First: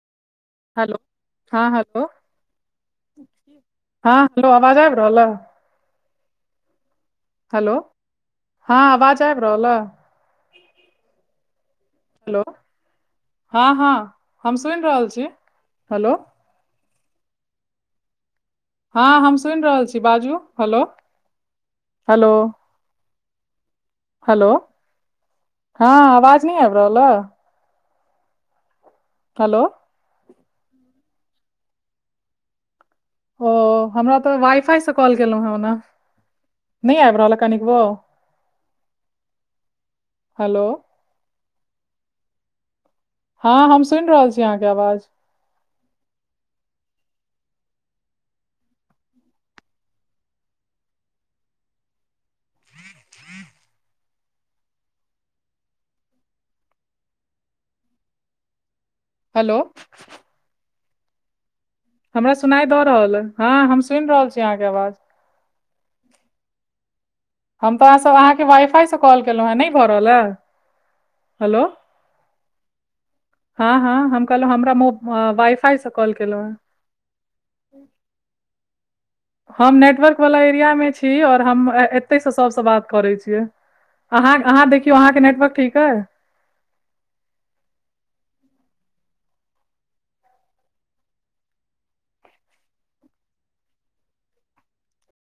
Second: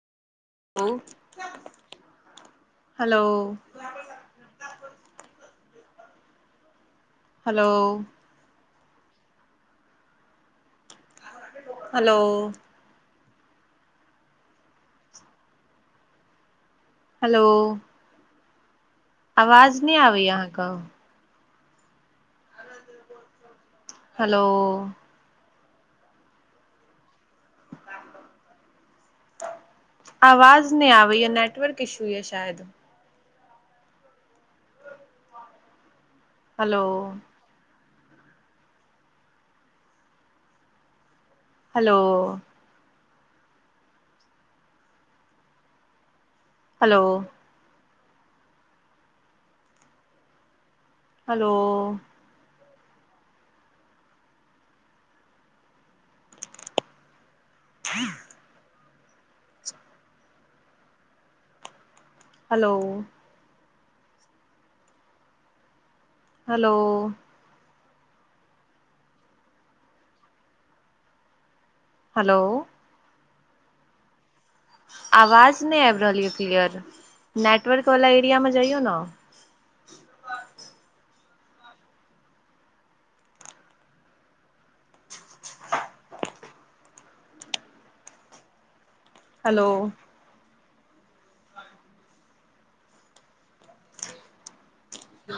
hello हँ hello hello हँ hello आवाज आबि रहल ह हेलो हँ आवाज आबि रहल ऐ हेलो हँ हँ हम सुनि रहल छी हेलो हेलो हँ हम सुनि आवाज रहल नहि छी आबैय बाजू अहाँके हेलो हेलो हेलो हँ आवाज नहि आबि रहल अय [unintelligible] हेलो आवाज नहि आबै ये नेटवर्क इशू ये शायद ओ हमरा तॅं वाई फाई सॅं कॉल केलो है ओना हेलो न आब रहल कानिकबो हेलो हेलो हँ हम सुनि रहल छी अहाँके आवाज हेलो हेलो [unintelligible] हेलो हमरा सुनाई हेलो दऽ रहल हँ हम सुनि रहल छी अहाँके आवाज हेलो हम तऽ अहाँसे अहाँके वाइ फाईसँ कॉल केलहुँ हँ नहि भऽ रहल ह हेलो हेलो हँ हँ हम कहलहुँ हमरा वाई आवाज फाई नहि से आबि कॉल रहल यऽ केलहु है क्लियर नेटवर्क वला एरियामे जइयौ ने हम नेटवर्क वला एरियामे छी आओर हम एतहिसँ सभसँ बात करैत छियै अहाँ अहाँ देखियौ अहाँके नेटवर्क ठीक अइ हेलो